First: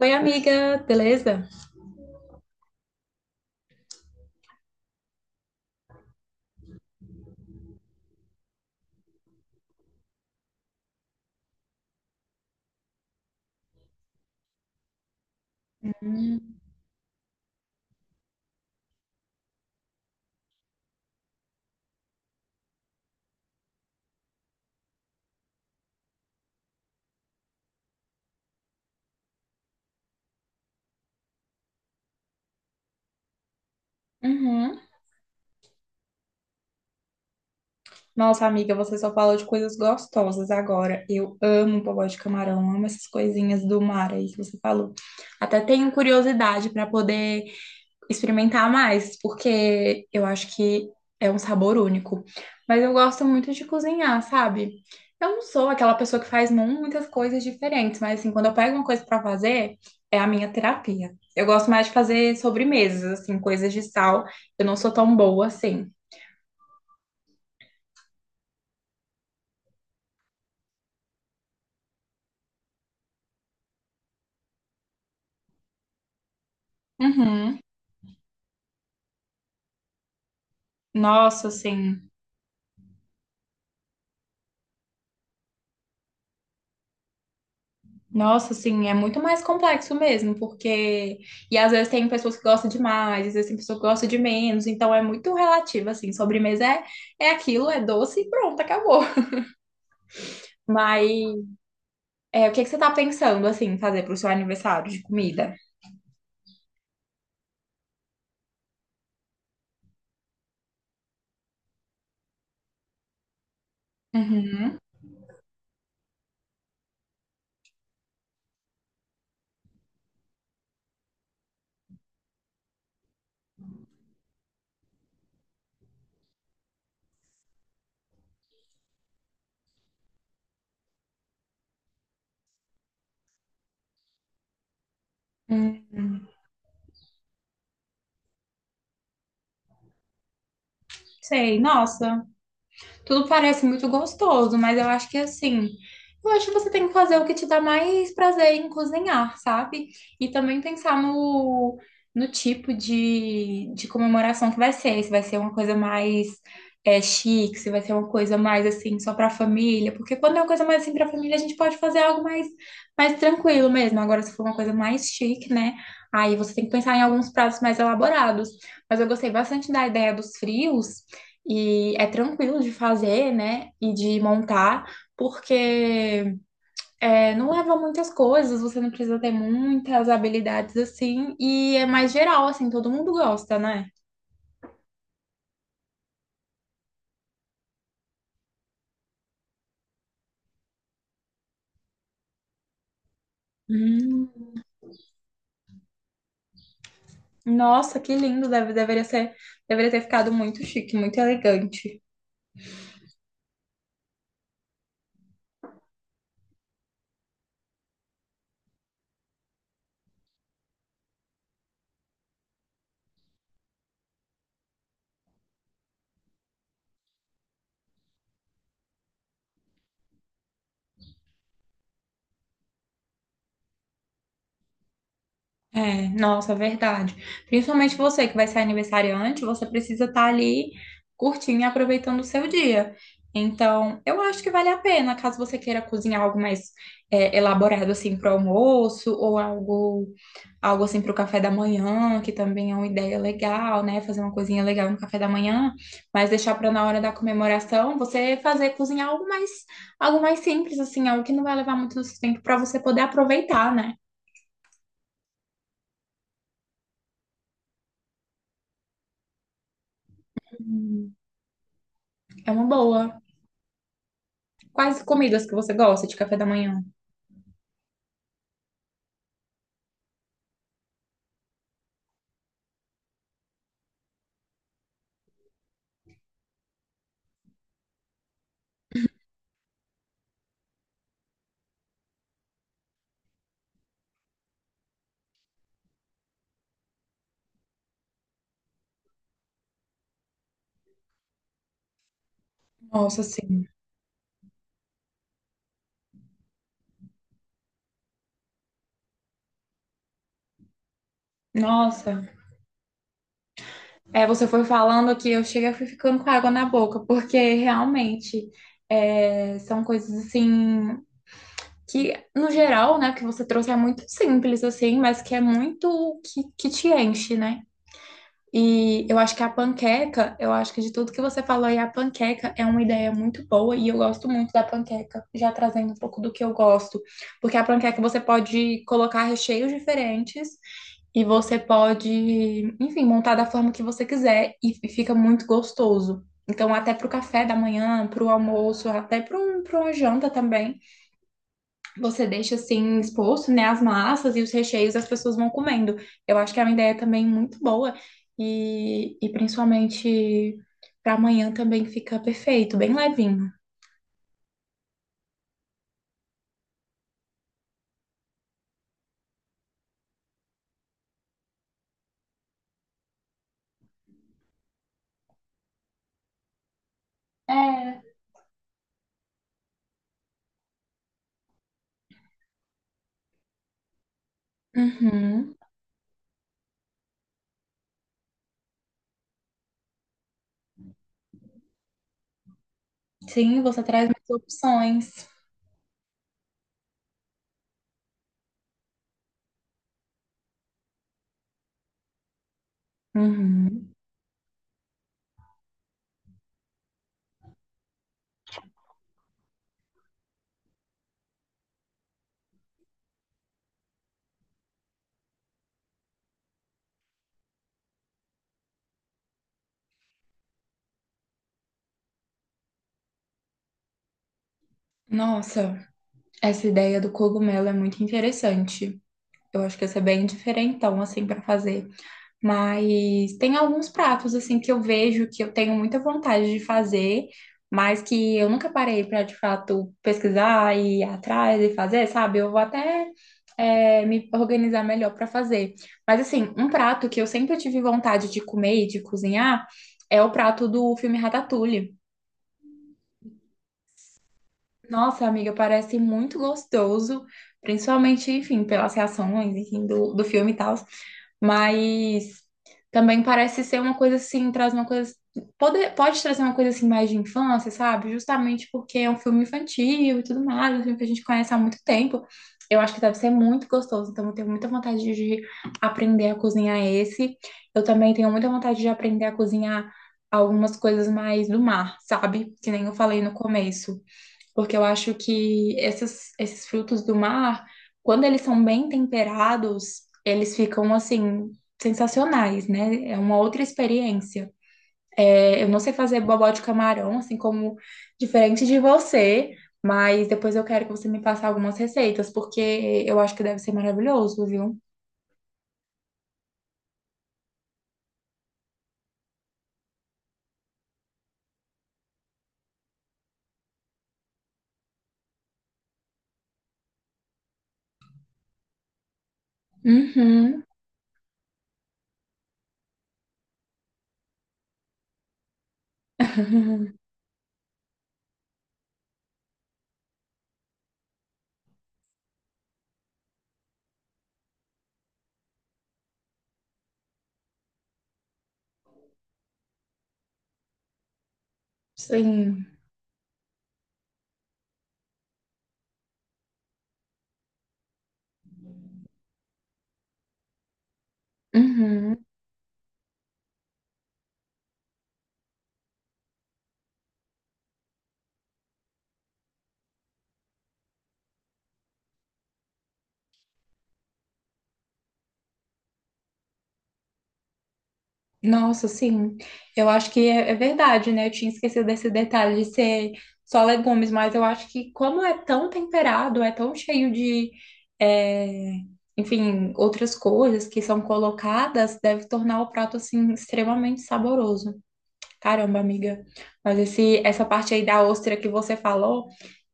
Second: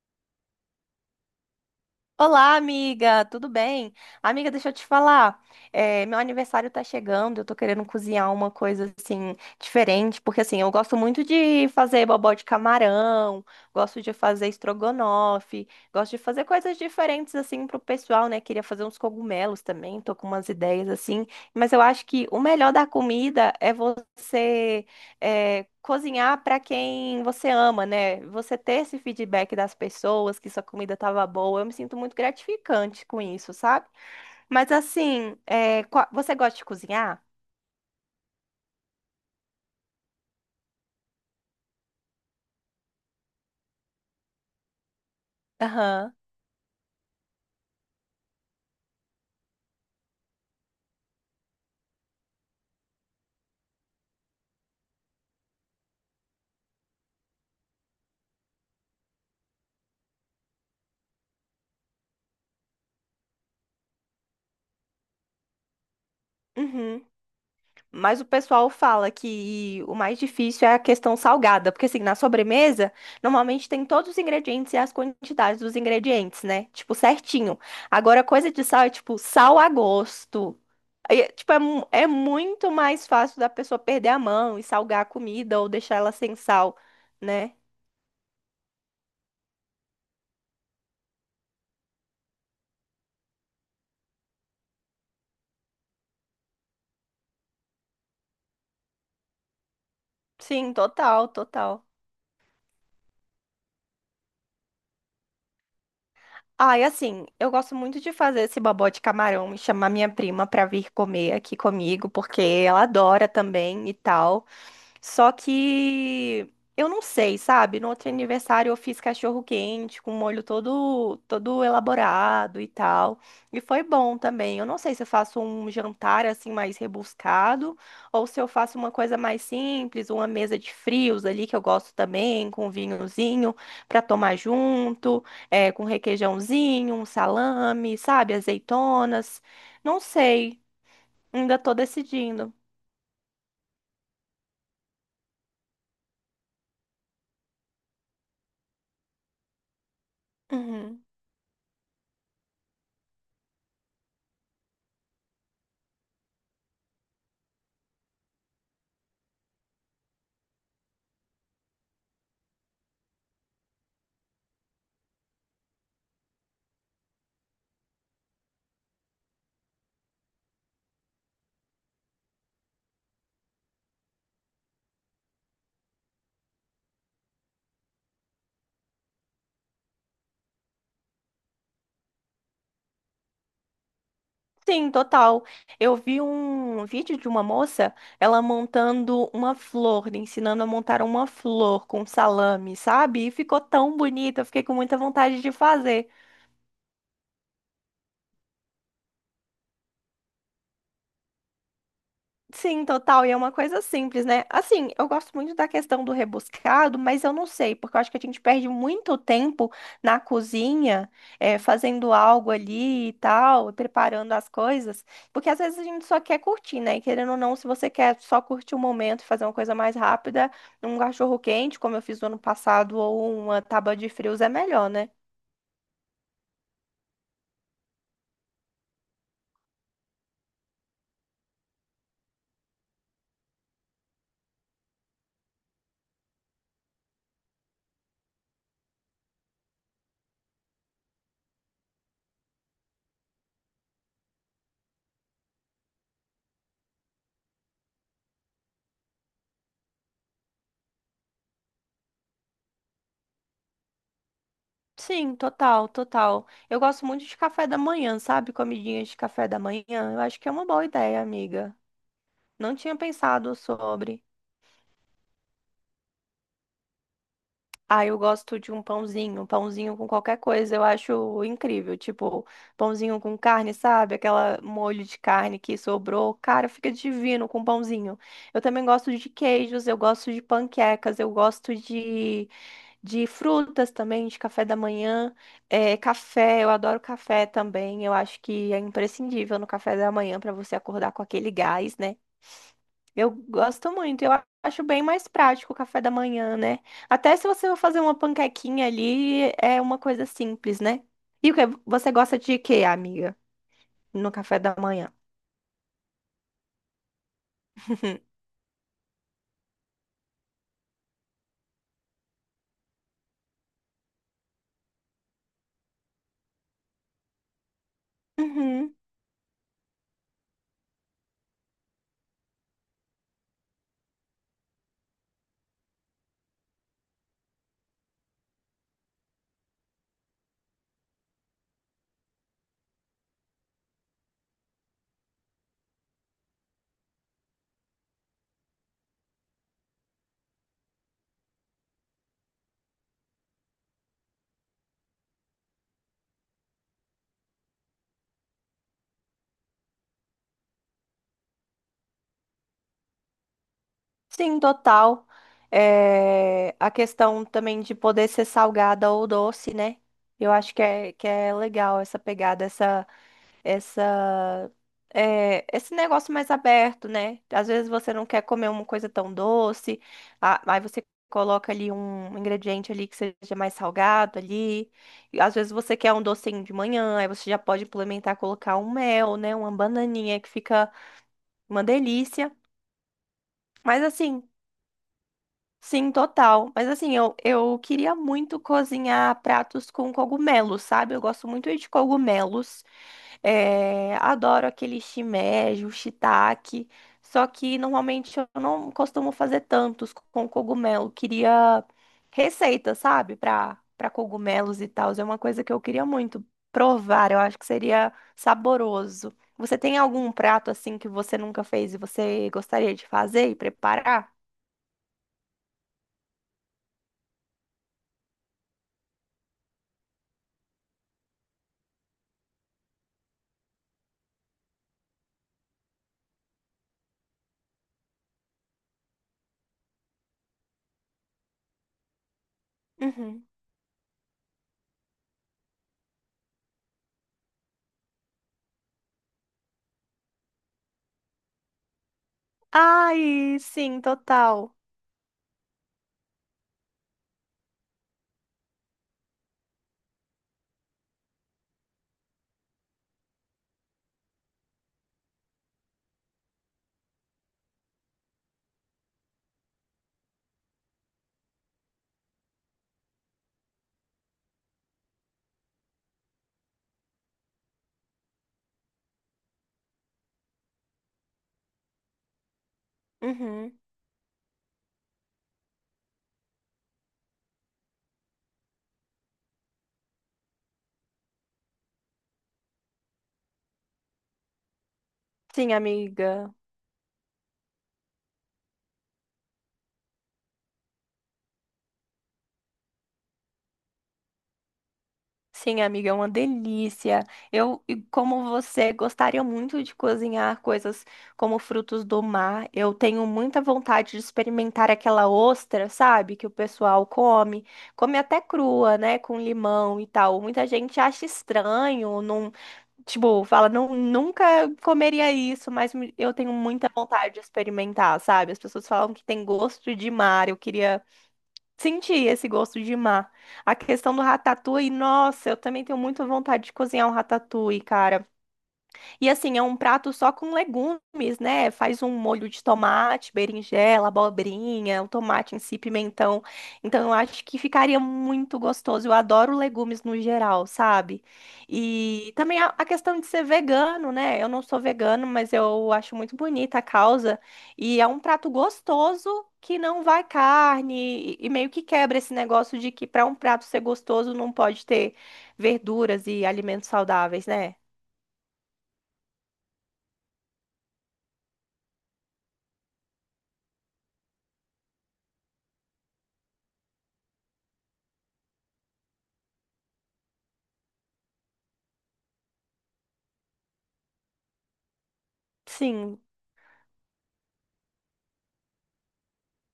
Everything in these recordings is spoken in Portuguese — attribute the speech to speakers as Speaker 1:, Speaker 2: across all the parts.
Speaker 1: Oi, amiga, beleza?
Speaker 2: Olá, amiga, tudo bem? Amiga, deixa eu te falar. Meu aniversário tá chegando, eu tô querendo cozinhar uma coisa assim diferente, porque assim, eu gosto muito de fazer bobó de camarão, gosto de fazer estrogonofe, gosto de fazer
Speaker 1: Hum.
Speaker 2: coisas diferentes assim pro pessoal, né? Queria fazer uns cogumelos também, tô com umas ideias assim, mas eu acho que o melhor da comida é cozinhar para quem você ama, né? Você ter esse feedback das pessoas que sua comida estava boa, eu me sinto muito gratificante com isso, sabe? Mas
Speaker 1: Uhum.
Speaker 2: assim, é, você gosta de cozinhar?
Speaker 1: Nossa, amiga, você só falou de coisas gostosas agora. Eu amo bobó de camarão, amo essas coisinhas do mar aí que você falou. Até tenho
Speaker 2: Aham.
Speaker 1: curiosidade para poder experimentar mais, porque eu acho que é um sabor único. Mas eu gosto muito de cozinhar, sabe? Eu não sou aquela pessoa que faz muitas coisas diferentes, mas assim, quando eu pego uma coisa pra fazer, é a minha terapia. Eu gosto mais de fazer sobremesas, assim, coisas de sal. Eu não sou tão boa assim.
Speaker 2: Uhum. Mas o pessoal fala que o mais difícil é a questão salgada, porque assim, na sobremesa, normalmente tem todos os ingredientes e as quantidades dos ingredientes, né? Tipo,
Speaker 1: Uhum.
Speaker 2: certinho. Agora, coisa de sal é tipo sal a gosto. Aí, é,
Speaker 1: Nossa,
Speaker 2: tipo, é
Speaker 1: assim.
Speaker 2: muito mais fácil da pessoa perder a mão e salgar a comida ou deixar ela sem sal, né?
Speaker 1: Nossa, assim, é muito mais complexo mesmo, porque. E às vezes tem pessoas que gostam de mais, às vezes tem pessoas que gostam de menos, então é muito relativo, assim. Sobremesa é aquilo, é doce e pronto, acabou.
Speaker 2: Sim, total,
Speaker 1: Mas
Speaker 2: total.
Speaker 1: o que que você tá pensando, assim, fazer pro seu aniversário de comida?
Speaker 2: Ah, e assim, eu gosto muito de fazer esse bobó de camarão e chamar minha prima pra vir comer aqui comigo, porque ela adora também e tal.
Speaker 1: Uhum.
Speaker 2: Só que eu não sei, sabe? No outro aniversário eu fiz cachorro quente com molho todo elaborado e tal. E foi bom também. Eu não sei se eu faço um jantar assim mais rebuscado ou se eu faço uma coisa mais simples, uma mesa de frios ali que eu gosto também, com vinhozinho para tomar junto, é, com
Speaker 1: Hum,
Speaker 2: requeijãozinho, um salame, sabe? Azeitonas. Não sei. Ainda
Speaker 1: sei,
Speaker 2: tô
Speaker 1: nossa,
Speaker 2: decidindo.
Speaker 1: tudo parece muito gostoso, mas eu acho que assim, eu acho que você tem que fazer o que te dá mais prazer em cozinhar, sabe? E também pensar
Speaker 2: Uhum.
Speaker 1: no tipo de comemoração que vai ser, se vai ser uma coisa mais chique, se vai ser uma coisa mais assim, só pra família, porque quando é uma coisa mais assim pra família, a gente pode fazer algo mais, mais tranquilo mesmo. Agora, se for uma coisa mais chique, né? Aí você tem que pensar em alguns pratos mais elaborados. Mas eu gostei bastante da ideia dos frios, e é tranquilo de fazer, né? E de montar, porque não leva muitas coisas, você não precisa ter muitas habilidades assim, e é mais geral, assim, todo mundo gosta, né?
Speaker 2: Sim, total. Eu vi um vídeo de uma moça, ela montando uma flor, ensinando a montar uma flor com salame, sabe? E ficou tão bonita, eu
Speaker 1: Hum.
Speaker 2: fiquei com muita vontade de fazer.
Speaker 1: Nossa, que lindo! Deveria ser, deveria ter ficado muito chique, muito elegante.
Speaker 2: Sim, total. E é uma coisa simples, né? Assim, eu gosto muito da questão do rebuscado, mas eu não sei, porque eu acho que a gente perde muito tempo na cozinha, fazendo algo ali e tal, preparando as coisas, porque às vezes a gente só quer curtir, né? E querendo ou não, se você quer só curtir o momento e fazer uma coisa mais rápida, um cachorro quente, como eu fiz no ano passado, ou uma tábua de frios é melhor, né?
Speaker 1: É, nossa, verdade. Principalmente você que vai ser aniversariante, você precisa estar ali curtindo e aproveitando o seu dia. Então, eu acho que vale a pena, caso você queira cozinhar algo mais elaborado assim para o almoço ou algo, algo assim para o café da manhã, que também é uma ideia legal, né? Fazer uma coisinha legal no café da manhã, mas deixar para na hora da comemoração, você fazer cozinhar algo mais simples assim, algo que não vai levar muito do seu tempo para você poder aproveitar, né?
Speaker 2: Sim, total, total. Eu gosto muito de café da manhã, sabe? Comidinhas de café da manhã. Eu acho que é uma boa
Speaker 1: Hum.
Speaker 2: ideia, amiga.
Speaker 1: É uma
Speaker 2: Não tinha
Speaker 1: boa.
Speaker 2: pensado sobre.
Speaker 1: Quais comidas que você gosta de café da manhã?
Speaker 2: Ah, eu gosto de um pãozinho, pãozinho com qualquer coisa, eu acho incrível. Tipo, pãozinho com carne, sabe? Aquela molho de carne que sobrou. Cara, fica divino com pãozinho. Eu também gosto de queijos, eu gosto de panquecas, de frutas também, de café da manhã. É, café, eu adoro café também. Eu acho que é imprescindível no café da manhã para você acordar com aquele gás, né?
Speaker 1: Nossa,
Speaker 2: Eu
Speaker 1: sim.
Speaker 2: gosto muito. Eu acho bem mais prático o café da manhã, né? Até se você for fazer uma panquequinha ali, é uma coisa simples, né? E o que você
Speaker 1: Nossa.
Speaker 2: gosta de quê, amiga?
Speaker 1: É,
Speaker 2: No
Speaker 1: você
Speaker 2: café
Speaker 1: foi
Speaker 2: da
Speaker 1: falando
Speaker 2: manhã?
Speaker 1: aqui, eu cheguei e fui ficando com água na boca, porque realmente são coisas assim que, no geral, né, que você trouxe é muito simples, assim, mas que é muito que te enche, né?
Speaker 2: Uhum.
Speaker 1: E eu acho que a panqueca, eu acho que de tudo que você falou aí, a panqueca é uma ideia muito boa e eu gosto muito da panqueca, já trazendo um pouco do que eu gosto. Porque a panqueca você pode colocar recheios diferentes e você pode, enfim, montar da forma que você quiser e fica muito gostoso. Então, até pro café da manhã, pro almoço, até para uma janta também você deixa assim exposto, né, as massas e os recheios, as pessoas vão comendo. Eu acho que é uma ideia também muito boa e principalmente para amanhã também fica perfeito, bem levinho.
Speaker 2: Sim, total. É, a questão também de poder ser salgada ou doce, né? Eu acho que que é legal essa pegada, essa esse negócio mais aberto, né? Às vezes
Speaker 1: É.
Speaker 2: você não quer comer uma coisa tão doce, aí você coloca ali um ingrediente ali que seja mais salgado ali. E
Speaker 1: Uhum.
Speaker 2: às vezes você quer um docinho de manhã, aí você já pode implementar, colocar um mel, né? Uma bananinha que fica uma delícia.
Speaker 1: Sim, você
Speaker 2: Mas
Speaker 1: traz mais
Speaker 2: assim,
Speaker 1: opções.
Speaker 2: sim, total. Mas assim, eu queria muito cozinhar pratos com cogumelos, sabe? Eu gosto muito de cogumelos.
Speaker 1: Uhum.
Speaker 2: É, adoro aquele shimeji, o shiitake, só que normalmente eu não costumo fazer tantos com cogumelo. Queria receita, sabe, para cogumelos e tal. É uma coisa que eu queria muito provar. Eu acho que seria saboroso. Você tem algum prato assim que você nunca fez e você gostaria de fazer e preparar?
Speaker 1: Nossa, essa ideia do cogumelo é muito interessante. Eu acho que essa é bem diferentão assim para fazer. Mas tem alguns pratos assim que eu vejo que eu tenho muita vontade de fazer, mas que eu nunca parei para de fato pesquisar e ir atrás e fazer, sabe? Eu vou até
Speaker 2: Uhum.
Speaker 1: me organizar melhor para fazer. Mas assim, um prato que eu sempre tive vontade de comer e de cozinhar é o prato do filme Ratatouille.
Speaker 2: Ai, sim, total.
Speaker 1: Nossa, amiga, parece muito gostoso, principalmente, enfim, pelas reações, enfim, do filme e tal. Mas também parece ser uma coisa assim, traz uma coisa. Pode trazer uma coisa assim mais de infância, sabe? Justamente porque é um filme infantil e tudo mais, um filme que a gente conhece há muito tempo. Eu acho que deve ser muito gostoso, então eu tenho muita vontade de aprender a cozinhar esse. Eu também tenho muita vontade de aprender a cozinhar algumas coisas mais do mar, sabe? Que nem eu falei no
Speaker 2: Uhum.
Speaker 1: começo, porque eu acho que esses frutos do mar, quando eles são bem temperados, eles ficam assim. Sensacionais, né? É uma outra experiência. É, eu
Speaker 2: Sim,
Speaker 1: não sei fazer bobó
Speaker 2: amiga.
Speaker 1: de camarão, assim como diferente de você, mas depois eu quero que você me passe algumas receitas, porque eu acho que deve ser maravilhoso, viu?
Speaker 2: Sim, amiga, é uma delícia. Eu, e como você, gostaria muito de cozinhar coisas como frutos do mar. Eu tenho muita vontade de experimentar aquela ostra, sabe? Que o pessoal come. Come até crua, né? Com limão e tal.
Speaker 1: Uhum.
Speaker 2: Muita gente acha estranho, não, tipo, fala, não, nunca comeria isso, mas eu tenho muita vontade de experimentar, sabe? As pessoas falam que tem gosto de mar. Eu queria. Senti esse gosto de mar. A questão do ratatouille, nossa, eu também tenho muita vontade de cozinhar um ratatouille, cara. E assim, é um prato só com legumes, né? Faz um molho de
Speaker 1: Sim.
Speaker 2: tomate, berinjela, abobrinha, o tomate em si, pimentão. Então, eu acho que ficaria muito gostoso. Eu adoro legumes no geral, sabe?
Speaker 1: Uhum.
Speaker 2: E também a questão de ser vegano, né? Eu não sou vegano, mas eu acho muito bonita a causa. E é um prato gostoso que não vai carne e meio que quebra esse negócio de que para um prato ser gostoso não pode ter verduras e alimentos saudáveis, né?
Speaker 1: Nossa, sim. Eu acho que é verdade, né? Eu tinha esquecido desse detalhe de ser só legumes, mas eu acho que como é tão temperado, é tão cheio de, é, enfim, outras coisas que são colocadas, deve tornar o prato, assim, extremamente saboroso. Caramba,
Speaker 2: Sim.
Speaker 1: amiga. Mas essa parte aí da ostra que você falou,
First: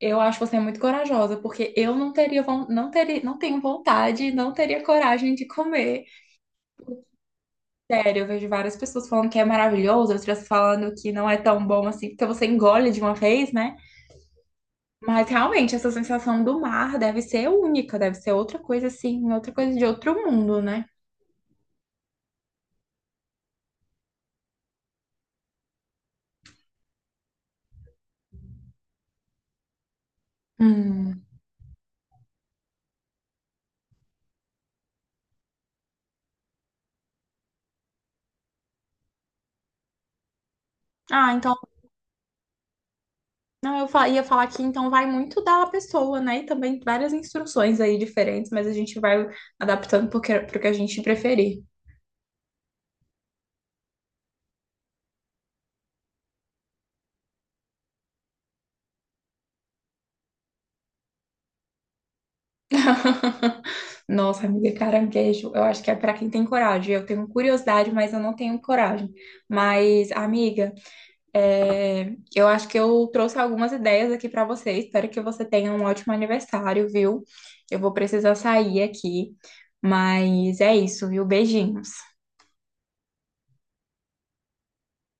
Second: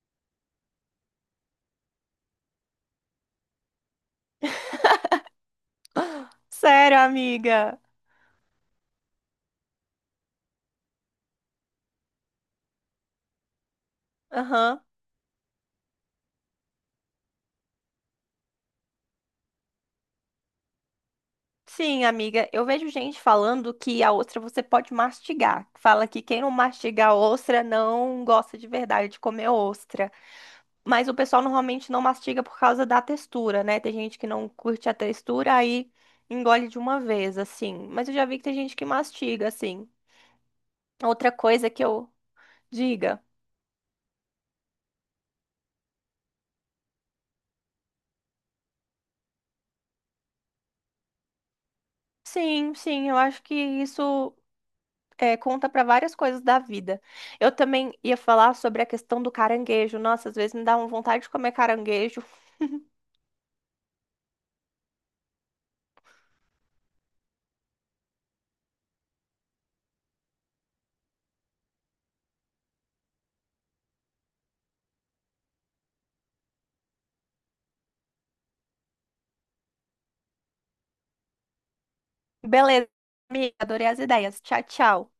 Speaker 1: eu acho você muito corajosa, porque eu não teria, não teria, não tenho vontade, não teria coragem de comer.
Speaker 2: Sério, amiga.
Speaker 1: Sério, eu vejo várias pessoas falando que é maravilhoso, outras falando que não é tão bom assim, porque você engole de uma vez, né?
Speaker 2: Aham.
Speaker 1: Mas realmente, essa sensação do mar deve ser única, deve ser outra coisa assim, outra coisa de outro mundo, né?
Speaker 2: Sim, amiga. Eu vejo gente falando que a ostra você pode mastigar. Fala que quem não mastiga a ostra não gosta de verdade de comer ostra. Mas o
Speaker 1: Hum.
Speaker 2: pessoal normalmente não mastiga por causa da textura, né? Tem gente que não curte a textura, aí engole de uma vez, assim. Mas eu já vi que tem gente que mastiga, assim.
Speaker 1: Ah,
Speaker 2: Outra
Speaker 1: então,
Speaker 2: coisa que eu diga.
Speaker 1: não, eu ia falar que então vai muito da pessoa, né? E também várias instruções aí diferentes, mas a gente vai adaptando pro pro que a gente preferir.
Speaker 2: Sim, sim, eu acho que isso. É, conta para várias coisas da vida. Eu também ia falar sobre a questão do caranguejo. Nossa, às vezes me dá uma vontade de comer caranguejo.
Speaker 1: Nossa, amiga, caranguejo, eu acho que é pra quem tem coragem. Eu tenho curiosidade, mas eu não tenho coragem. Mas, amiga, é, eu acho que eu trouxe algumas ideias aqui para você. Espero que você tenha um ótimo aniversário, viu? Eu vou precisar sair aqui, mas é isso, viu? Beijinhos.
Speaker 2: Beleza, amiga, adorei as ideias. Tchau, tchau.